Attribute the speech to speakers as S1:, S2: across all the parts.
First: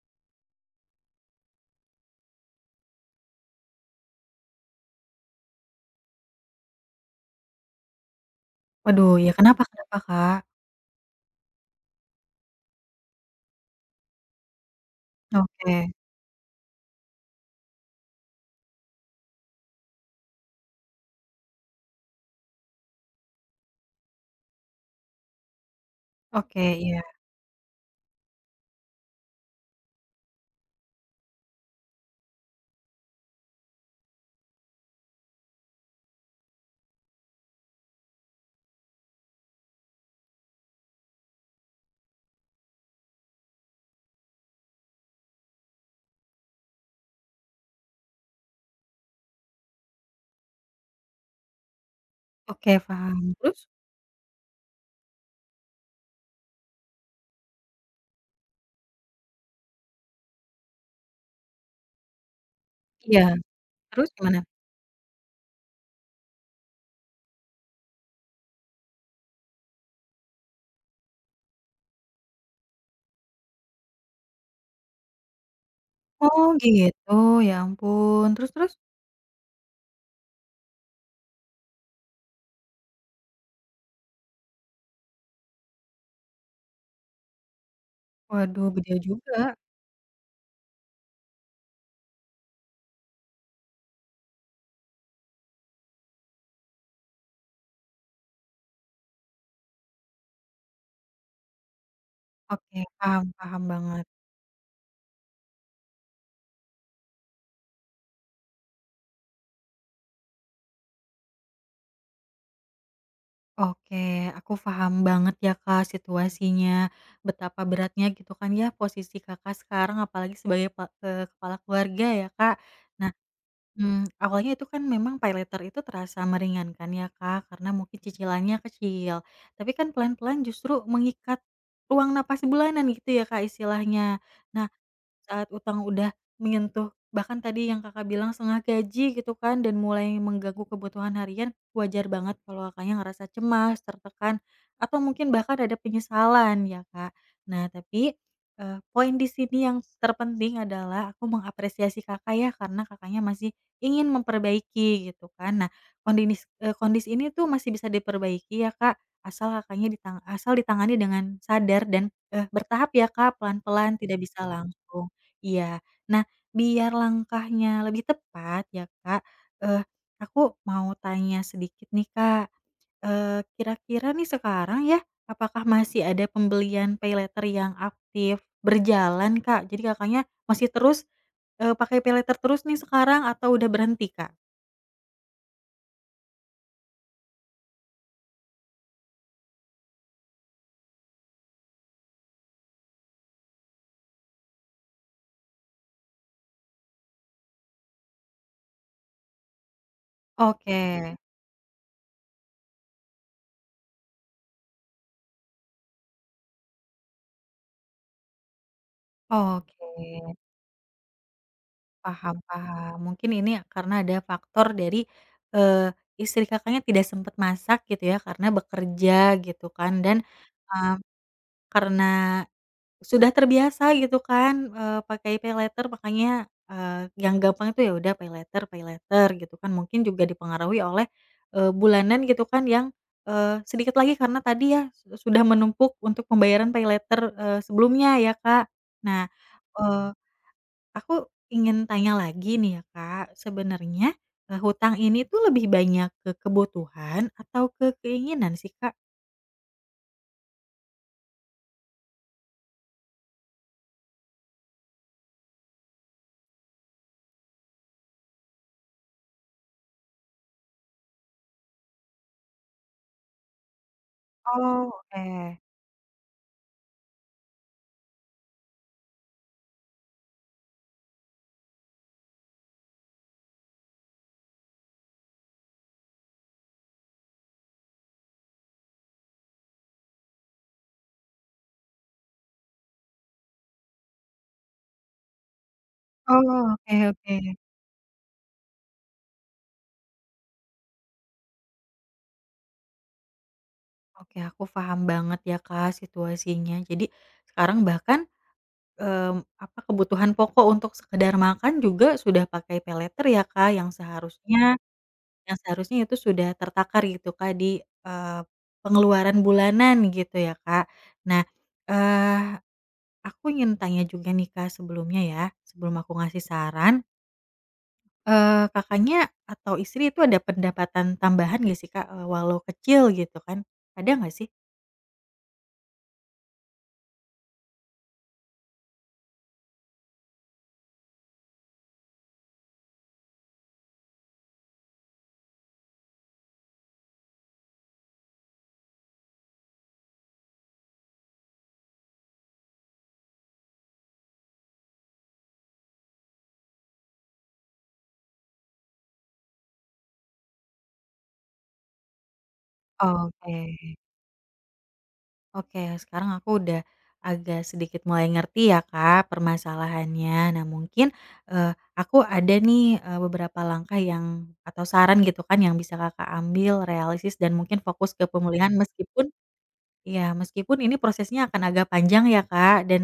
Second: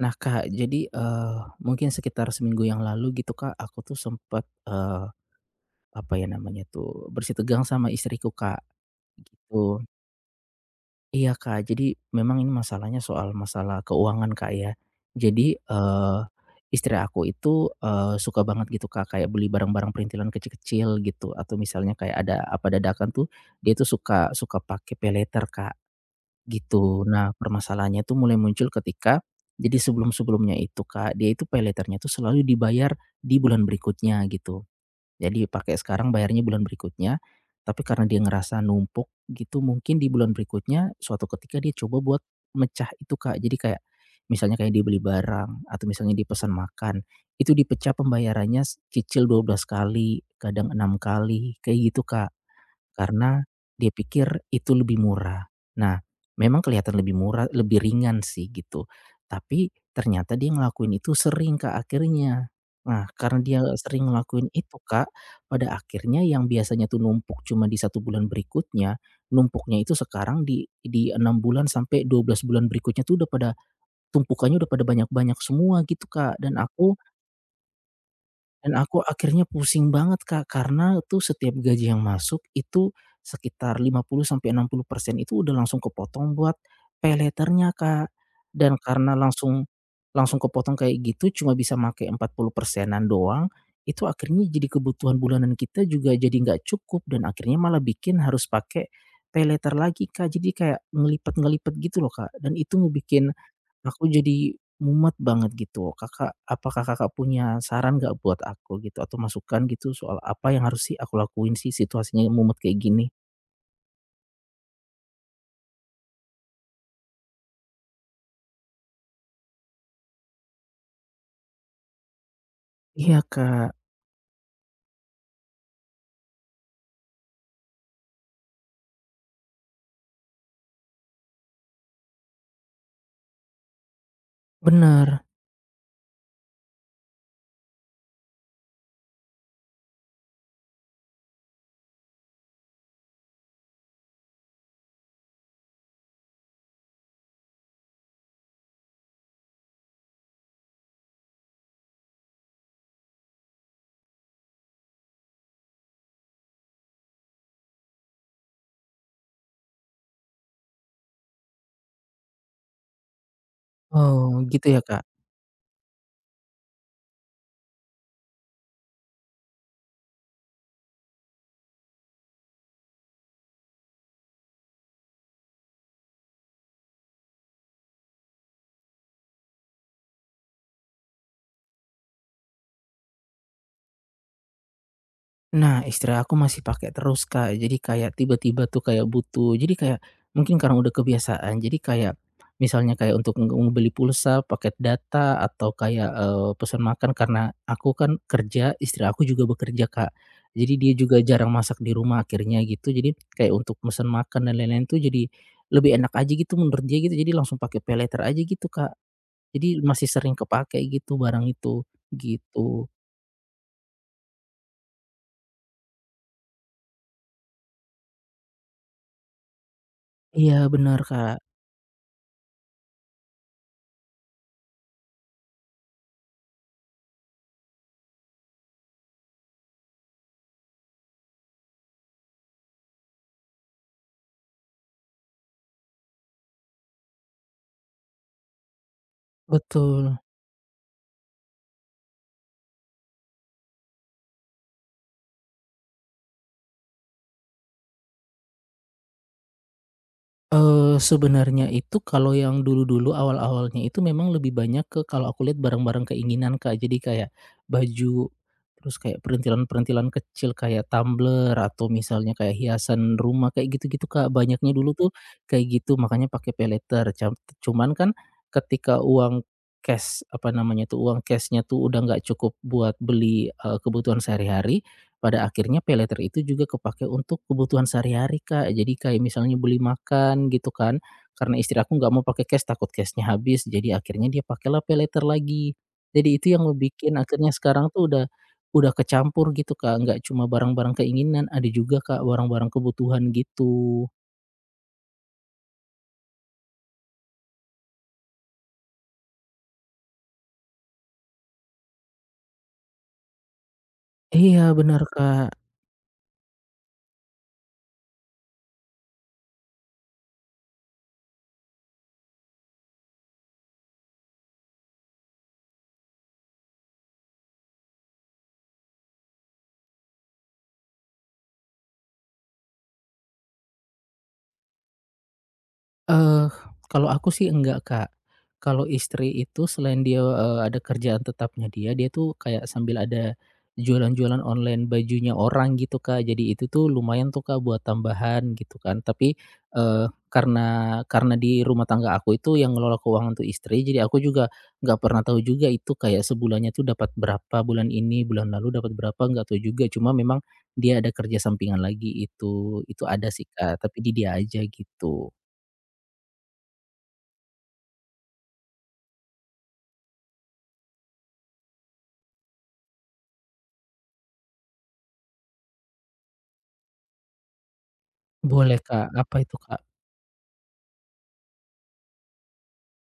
S1: Nah, Kak, jadi, mungkin sekitar seminggu yang lalu gitu, Kak, aku tuh sempat apa ya namanya tuh, bersitegang sama istriku, Kak,
S2: Waduh, ya kenapa
S1: gitu.
S2: kenapa, Kak?
S1: Iya, Kak, jadi memang ini masalahnya soal masalah keuangan, Kak, ya. Jadi,
S2: Oke
S1: istri aku itu, suka banget gitu, Kak, kayak beli barang-barang perintilan kecil-kecil gitu, atau misalnya kayak ada apa dadakan tuh, dia tuh suka suka pakai paylater, Kak.
S2: oke, iya,
S1: Gitu. Nah, permasalahannya tuh mulai muncul ketika jadi sebelum-sebelumnya itu, Kak, dia itu paylater-nya tuh selalu dibayar di bulan berikutnya gitu. Jadi pakai sekarang bayarnya bulan berikutnya, tapi karena dia ngerasa numpuk gitu mungkin di bulan berikutnya suatu ketika dia coba buat mecah itu, Kak. Jadi kayak misalnya kayak dia beli barang atau misalnya dia pesan makan, itu dipecah pembayarannya cicil 12 kali, kadang 6 kali, kayak gitu, Kak.
S2: oke paham.
S1: Karena
S2: Terus?
S1: dia pikir itu lebih murah. Nah, memang kelihatan lebih murah, lebih ringan sih gitu. Tapi ternyata dia ngelakuin itu sering, Kak, akhirnya. Nah,
S2: Iya,
S1: karena dia sering
S2: terus gimana?
S1: ngelakuin itu, Kak, pada akhirnya yang biasanya tuh numpuk cuma di satu bulan berikutnya, numpuknya itu sekarang di 6 bulan sampai 12 bulan berikutnya tuh udah pada tumpukannya udah pada banyak-banyak semua gitu, Kak. Dan
S2: Oh
S1: aku
S2: gitu, ya ampun, terus terus?
S1: dan aku akhirnya pusing banget, Kak, karena tuh setiap gaji yang masuk itu sekitar 50 sampai 60% itu udah langsung kepotong buat paylater-nya, Kak.
S2: Waduh
S1: Dan
S2: gede
S1: karena
S2: juga.
S1: langsung langsung kepotong kayak gitu cuma bisa make 40 persenan doang, itu akhirnya jadi kebutuhan bulanan kita juga jadi nggak cukup dan akhirnya malah bikin harus pakai paylater lagi, Kak. Jadi kayak ngelipet-ngelipet gitu loh, Kak, dan itu
S2: Oke, paham
S1: ngebikin
S2: paham banget.
S1: aku jadi mumet banget gitu. Kakak, apakah Kakak punya saran nggak buat aku gitu atau masukan gitu soal apa yang harus sih aku lakuin sih situasinya mumet kayak gini?
S2: Oke, aku paham banget ya, Kak, situasinya, betapa beratnya gitu kan ya posisi Kakak sekarang apalagi sebagai kepala keluarga ya, Kak. Nah,
S1: Iya, Kak,
S2: Awalnya itu kan memang paylater itu terasa meringankan ya Kak, karena mungkin cicilannya kecil. Tapi kan pelan-pelan justru mengikat, ruang napas bulanan gitu ya Kak istilahnya. Nah,
S1: bener.
S2: saat utang udah menyentuh bahkan tadi yang Kakak bilang setengah gaji gitu kan dan mulai mengganggu kebutuhan harian, wajar banget kalau Kakaknya ngerasa cemas, tertekan, atau mungkin bahkan ada penyesalan ya, Kak. Nah tapi, poin di sini yang terpenting adalah aku mengapresiasi Kakak ya karena Kakaknya masih ingin memperbaiki gitu kan. Nah, kondisi ini tuh masih bisa diperbaiki ya, Kak, asal Kakaknya ditangani dengan sadar dan, bertahap ya, Kak, pelan-pelan tidak
S1: Oh,
S2: bisa Mhm.
S1: gitu ya, Kak?
S2: langsung. Iya. Nah, biar langkahnya lebih tepat ya, Kak, eee, aku mau tanya sedikit nih, Kak. Kira-kira nih sekarang ya, apakah masih ada pembelian paylater yang aktif berjalan, Kak? Jadi Kakaknya masih terus, pakai paylater terus nih sekarang atau udah berhenti, Kak?
S1: Nah, istri aku masih pakai terus, Kak. Jadi kayak tiba-tiba tuh kayak butuh. Jadi kayak mungkin karena udah kebiasaan. Jadi kayak misalnya kayak untuk ngebeli pulsa, paket data, atau kayak, pesan makan karena aku kan kerja, istri aku juga bekerja, Kak. Jadi
S2: Oke,
S1: dia juga jarang masak di rumah akhirnya gitu. Jadi kayak untuk pesan makan dan lain-lain tuh jadi lebih enak aja gitu menurut dia gitu. Jadi langsung pakai paylater aja gitu, Kak. Jadi masih sering
S2: oke.
S1: kepake gitu barang itu,
S2: Paham
S1: gitu.
S2: paham. Mungkin ini karena ada faktor dari, istri Kakaknya tidak sempat masak gitu ya karena bekerja gitu kan dan,
S1: Iya,
S2: eee,
S1: benar, Kak.
S2: karena sudah terbiasa gitu kan, pakai paylater makanya, yang gampang itu ya udah paylater paylater gitu kan. Mungkin juga dipengaruhi oleh, bulanan gitu kan yang, sedikit lagi karena tadi ya sudah menumpuk untuk pembayaran paylater, sebelumnya ya Kak. Nah,
S1: Betul.
S2: aku ingin tanya lagi nih ya Kak, sebenarnya, hutang ini tuh lebih banyak ke kebutuhan atau ke keinginan sih Kak?
S1: Sebenarnya itu kalau yang dulu-dulu awal-awalnya itu memang lebih banyak ke kalau aku lihat barang-barang keinginan, Kak. Jadi kayak baju, terus kayak perintilan-perintilan kecil kayak tumbler atau misalnya kayak hiasan rumah kayak gitu-gitu, Kak. Banyaknya dulu
S2: Oh,
S1: tuh
S2: oke.
S1: kayak gitu makanya pakai paylater. Cuman kan ketika uang cash, apa namanya tuh, uang cash-nya tuh udah nggak cukup buat beli, kebutuhan sehari-hari, pada akhirnya paylater itu juga kepakai untuk kebutuhan sehari-hari, Kak. Jadi kayak misalnya beli makan gitu kan, karena istri aku nggak mau pakai cash, takut cashnya habis, jadi akhirnya dia pakailah paylater lagi. Jadi itu yang
S2: Oh, oke
S1: ngebikin
S2: oke.
S1: akhirnya sekarang tuh udah kecampur gitu, Kak, nggak cuma barang-barang keinginan, ada juga, Kak, barang-barang kebutuhan gitu.
S2: Oke, aku paham banget ya Kak situasinya. Jadi sekarang bahkan, mmm, apa, kebutuhan pokok untuk sekedar makan juga sudah pakai paylater ya Kak,
S1: Iya, benar, Kak.
S2: yang seharusnya itu sudah tertakar gitu Kak di, eee, pengeluaran bulanan gitu ya Kak. Nah, eee aku ingin tanya juga nih Kak sebelumnya ya, sebelum aku ngasih saran, Kakaknya atau istri itu ada pendapatan tambahan nggak sih Kak, walau kecil gitu kan, ada nggak sih?
S1: Eee, Kalau aku sih enggak, Kak. Kalau istri itu selain dia, ada kerjaan tetapnya dia, dia tuh kayak sambil ada jualan-jualan online bajunya orang gitu, Kak. Jadi itu tuh lumayan tuh, Kak, buat tambahan gitu kan. Tapi, karena di rumah tangga aku itu yang ngelola keuangan tuh istri, jadi aku juga nggak pernah tahu juga itu kayak sebulannya tuh dapat berapa bulan ini, bulan lalu dapat berapa, nggak tahu juga. Cuma memang dia ada kerja sampingan lagi itu ada sih,
S2: Oke
S1: Kak, tapi di dia aja gitu.
S2: oke, sekarang aku udah agak sedikit mulai ngerti ya Kak permasalahannya. Nah mungkin, eee, aku ada nih, beberapa langkah yang atau saran gitu kan yang bisa Kakak ambil realistis dan mungkin fokus ke pemulihan
S1: Boleh, Kak.
S2: meskipun
S1: Apa itu, Kak?
S2: ya meskipun ini prosesnya akan agak panjang ya Kak dan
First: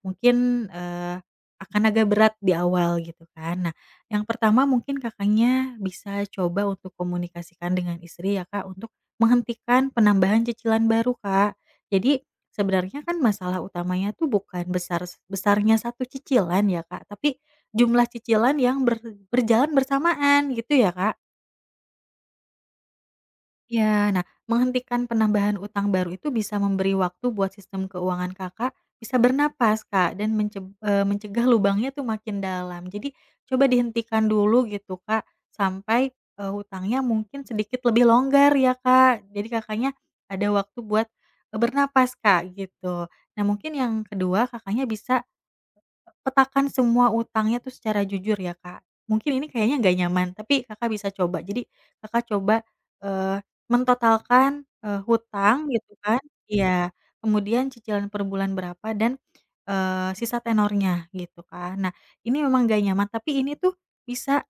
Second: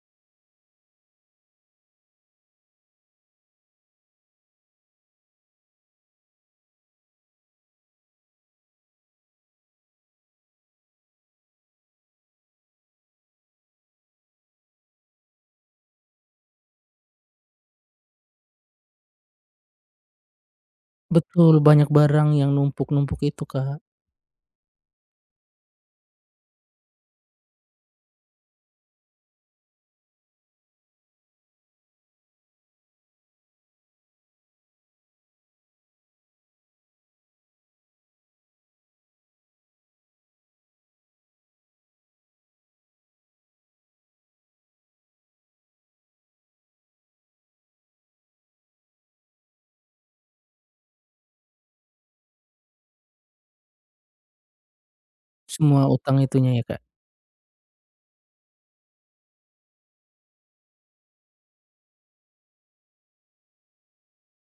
S2: mungkin, eee, akan agak berat di awal gitu kan. Nah, yang pertama mungkin Kakaknya bisa coba untuk komunikasikan dengan istri ya Kak, untuk menghentikan penambahan cicilan baru Kak. Jadi, sebenarnya kan masalah utamanya tuh bukan besar besarnya satu cicilan ya Kak, tapi jumlah cicilan yang berjalan bersamaan gitu ya Kak.
S1: Betul, banyak barang yang numpuk-numpuk itu, Kak.
S2: Iya, nah menghentikan penambahan utang baru itu bisa memberi waktu buat sistem keuangan Kakak bisa bernapas, Kak, dan mencegah lubangnya tuh makin dalam. Jadi coba dihentikan dulu gitu, Kak, sampai, hutangnya mungkin sedikit lebih longgar ya, Kak. Jadi Kakaknya ada waktu buat, bernapas, Kak, gitu. Nah mungkin yang kedua Kakaknya bisa petakan semua utangnya tuh secara jujur ya, Kak. Mungkin ini kayaknya nggak nyaman, tapi Kakak bisa coba. Jadi Kakak coba, eee, mentotalkan, hutang
S1: Semua
S2: gitu
S1: utang
S2: kan
S1: itunya ya, Kak?
S2: iya, kemudian cicilan per bulan berapa dan, sisa tenornya gitu kan. Nah, ini memang nggak nyaman, tapi ini tuh bisa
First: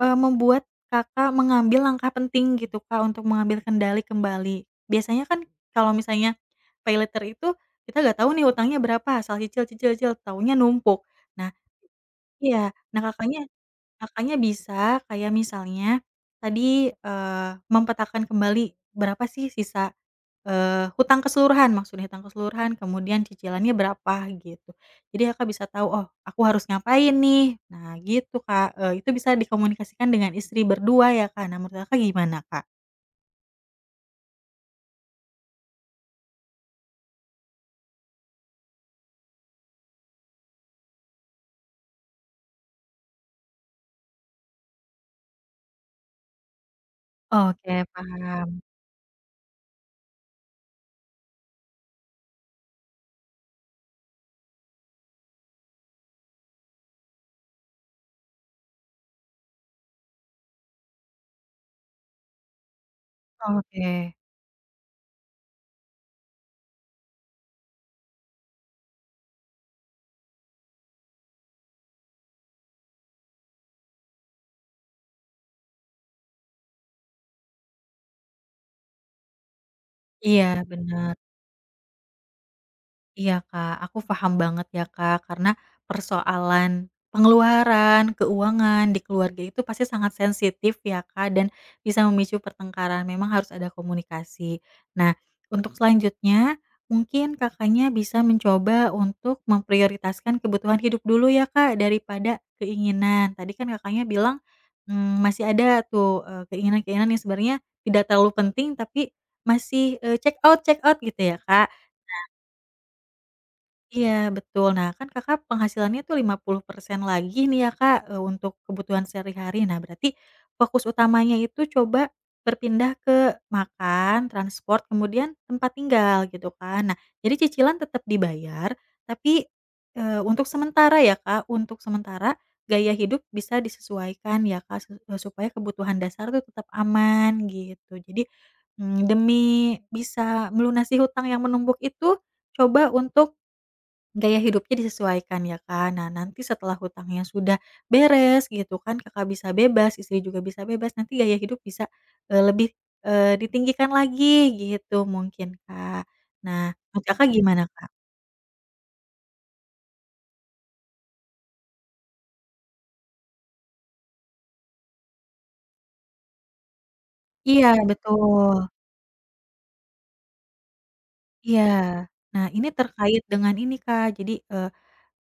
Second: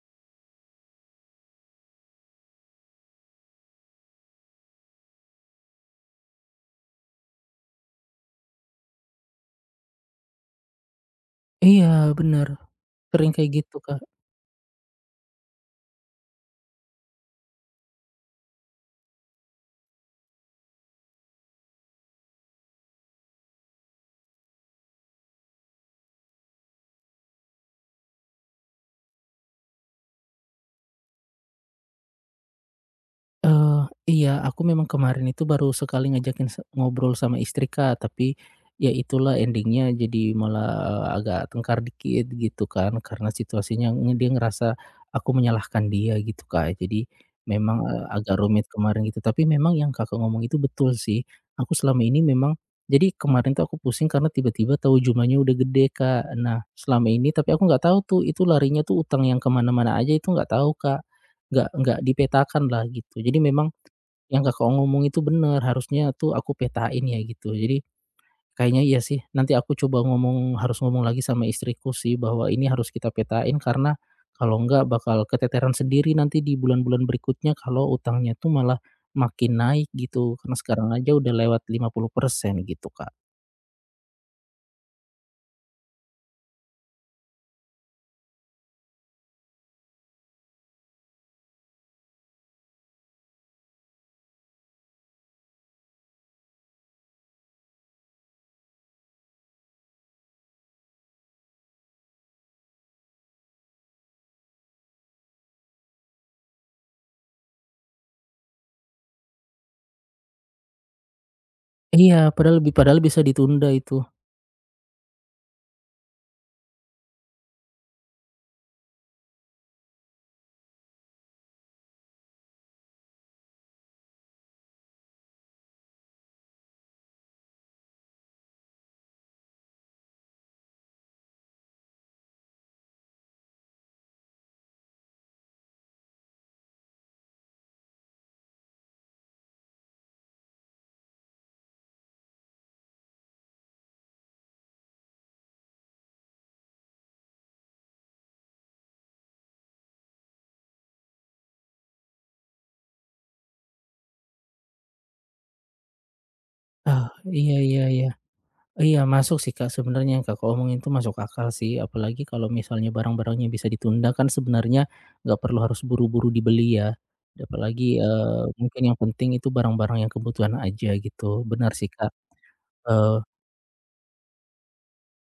S2: Membuat Kakak mengambil langkah penting gitu, Kak, untuk mengambil kendali kembali. Biasanya kan kalau misalnya paylater itu kita nggak tahu nih hutangnya berapa, asal cicil cicil cicil, taunya numpuk. Nah
S1: Iya, bener.
S2: iya, nah
S1: Sering
S2: Kakaknya
S1: kayak gitu, Kak.
S2: Kakaknya bisa kayak misalnya tadi, memetakan kembali berapa sih sisa hutang keseluruhan maksudnya hutang keseluruhan kemudian cicilannya berapa gitu. Jadi Kakak bisa tahu, "Oh aku harus ngapain nih?" Nah gitu Kak, itu bisa dikomunikasikan dengan istri berdua ya Kak, nah menurut Kakak gimana Kak?
S1: Eee, iya, aku memang kemarin itu baru sekali ngajakin ngobrol sama istri, Kak, tapi ya itulah endingnya, jadi malah, agak tengkar dikit gitu kan, karena situasinya dia ngerasa aku menyalahkan dia gitu, Kak. Jadi
S2: Oke
S1: memang, Oh. Agak
S2: paham,
S1: rumit kemarin gitu, tapi memang yang Kakak ngomong itu betul sih. Aku selama ini memang jadi kemarin tuh aku pusing karena tiba-tiba tahu jumlahnya udah gede, Kak. Nah, selama ini tapi aku nggak tahu tuh itu larinya tuh utang yang kemana mana aja itu nggak tahu, Kak. Nggak dipetakan lah gitu. Jadi memang
S2: oke.
S1: yang Kakak ngomong itu benar harusnya tuh aku petain ya gitu. Jadi kayaknya iya sih, nanti aku coba ngomong harus ngomong lagi sama istriku sih bahwa ini harus kita petain karena kalau enggak bakal keteteran sendiri nanti di bulan-bulan berikutnya kalau utangnya tuh malah makin naik gitu,
S2: Iya
S1: karena sekarang aja
S2: bener.
S1: udah lewat 50% gitu, Kak.
S2: Iya, Kak, aku paham banget ya, Kak, karena persoalan pengeluaran, keuangan di keluarga itu pasti sangat sensitif ya, Kak, dan bisa memicu pertengkaran. Memang harus ada komunikasi. Nah, untuk Mhm. selanjutnya mungkin Kakaknya bisa mencoba untuk memprioritaskan kebutuhan hidup dulu ya, Kak, daripada keinginan. Tadi kan Kakaknya bilang, mmm, masih ada tuh, keinginan-keinginan yang sebenarnya tidak terlalu penting tapi masih, check out gitu ya, Kak?
S1: Iya, padahal bisa ditunda itu.
S2: Iya betul. Nah kan Kakak penghasilannya tuh 50% lagi nih ya Kak, untuk kebutuhan sehari-hari. Nah berarti fokus utamanya itu coba berpindah ke makan, transport, kemudian tempat tinggal gitu kan. Nah jadi cicilan tetap dibayar, tapi, untuk sementara ya Kak, untuk sementara gaya hidup bisa disesuaikan ya Kak, supaya kebutuhan dasar tuh tetap aman gitu. Jadi, mmm, demi bisa melunasi hutang yang menumpuk itu, coba untuk gaya hidupnya disesuaikan ya, Kak. Nah, nanti setelah hutangnya sudah beres gitu kan, Kakak bisa bebas, istri juga bisa bebas, nanti gaya hidup bisa, lebih, ditinggikan lagi gitu mungkin, Kak. Nah, menurut
S1: Ah,
S2: Kakak
S1: iya,
S2: gimana,
S1: iya,
S2: Kak?
S1: iya. Iya, masuk sih, Kak, sebenarnya yang Kakak omongin itu masuk akal sih, apalagi kalau misalnya barang-barangnya bisa ditunda kan sebenarnya nggak perlu harus buru-buru dibeli ya,
S2: Iya,
S1: apalagi,
S2: betul.
S1: mungkin yang penting itu barang-barang yang kebutuhan aja gitu,
S2: Iya.
S1: benar sih, Kak,
S2: Nah, ini
S1: eee,
S2: terkait dengan ini, Kak, jadi,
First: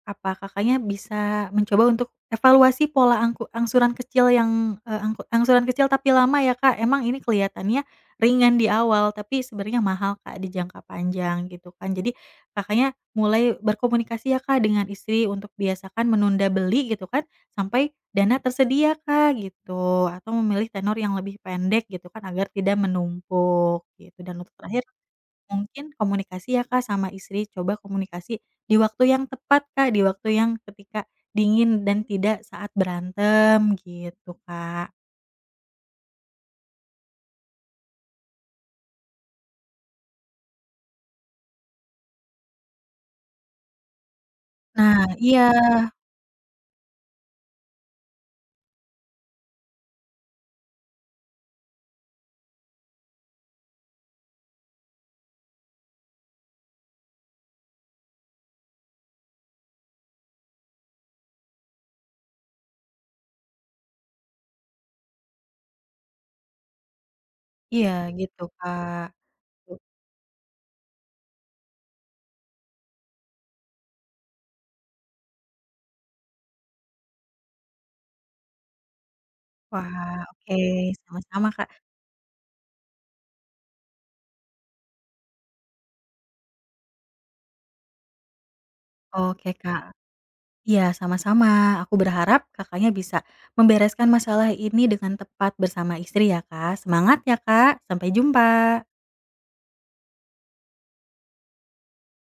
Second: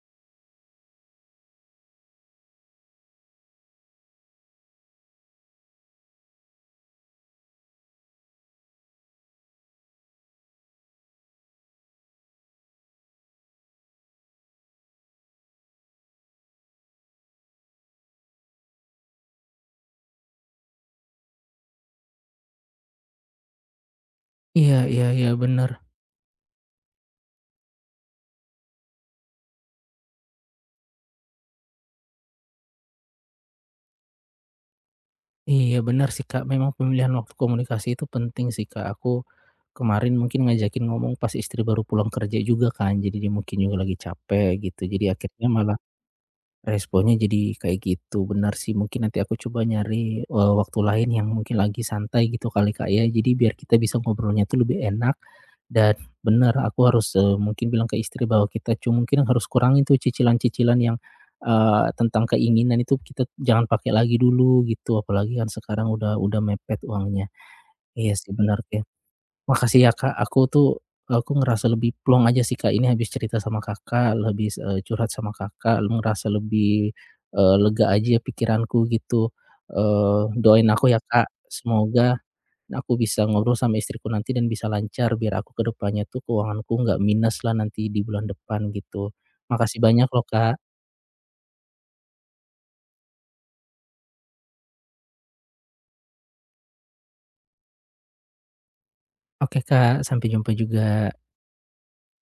S2: apa Kakaknya bisa mencoba untuk evaluasi pola angsuran kecil yang, angsuran kecil tapi lama ya Kak, emang ini kelihatannya ringan di awal tapi sebenarnya mahal Kak di jangka panjang gitu kan. Jadi Kakaknya mulai berkomunikasi ya Kak dengan istri untuk biasakan menunda beli gitu kan, sampai dana tersedia Kak gitu, atau memilih tenor yang lebih pendek gitu kan agar tidak menumpuk gitu. Dan untuk
S1: iya,
S2: terakhir
S1: iya, iya, benar,
S2: mungkin komunikasi ya, Kak, sama istri, coba komunikasi di waktu yang tepat, Kak, di waktu yang ketika dingin dan tidak saat berantem gitu, Kak.
S1: iya benar sih, Kak, memang pemilihan waktu komunikasi itu penting sih, Kak, aku kemarin mungkin ngajakin ngomong pas istri baru pulang kerja juga kan, jadi dia mungkin juga lagi capek gitu,
S2: Nah
S1: jadi
S2: iya
S1: akhirnya malah responnya jadi kayak gitu, benar sih mungkin nanti aku coba nyari, waktu lain yang mungkin lagi santai gitu kali, Kak, ya. Jadi biar kita bisa ngobrolnya tuh lebih enak dan benar aku harus, mungkin bilang ke istri bahwa kita cuma mungkin harus kurangin tuh cicilan-cicilan yang, tentang keinginan itu kita jangan pakai lagi dulu gitu, apalagi kan sekarang udah mepet uangnya.
S2: iya
S1: Iya sih
S2: gitu,
S1: benar kayak.
S2: Kak.
S1: Makasih ya, Kak, aku ngerasa lebih plong aja sih, Kak, ini habis cerita sama Kakak, lebih curhat sama Kakak, lu ngerasa lebih, lega aja ya pikiranku gitu.
S2: Wah, oke,
S1: Doain aku ya, Kak,
S2: sama-sama, Kak.
S1: semoga aku bisa ngobrol sama istriku nanti dan bisa lancar biar aku ke depannya tuh keuanganku nggak minus lah nanti di bulan depan gitu.
S2: Oke,
S1: Makasih
S2: Kak.
S1: banyak loh, Kak.
S2: Iya, sama-sama. Aku berharap Kakaknya bisa membereskan masalah ini dengan tepat bersama istri ya, Kak. Semangat ya, Kak. Sampai jumpa.
S1: Oke, Kak, sampai jumpa juga.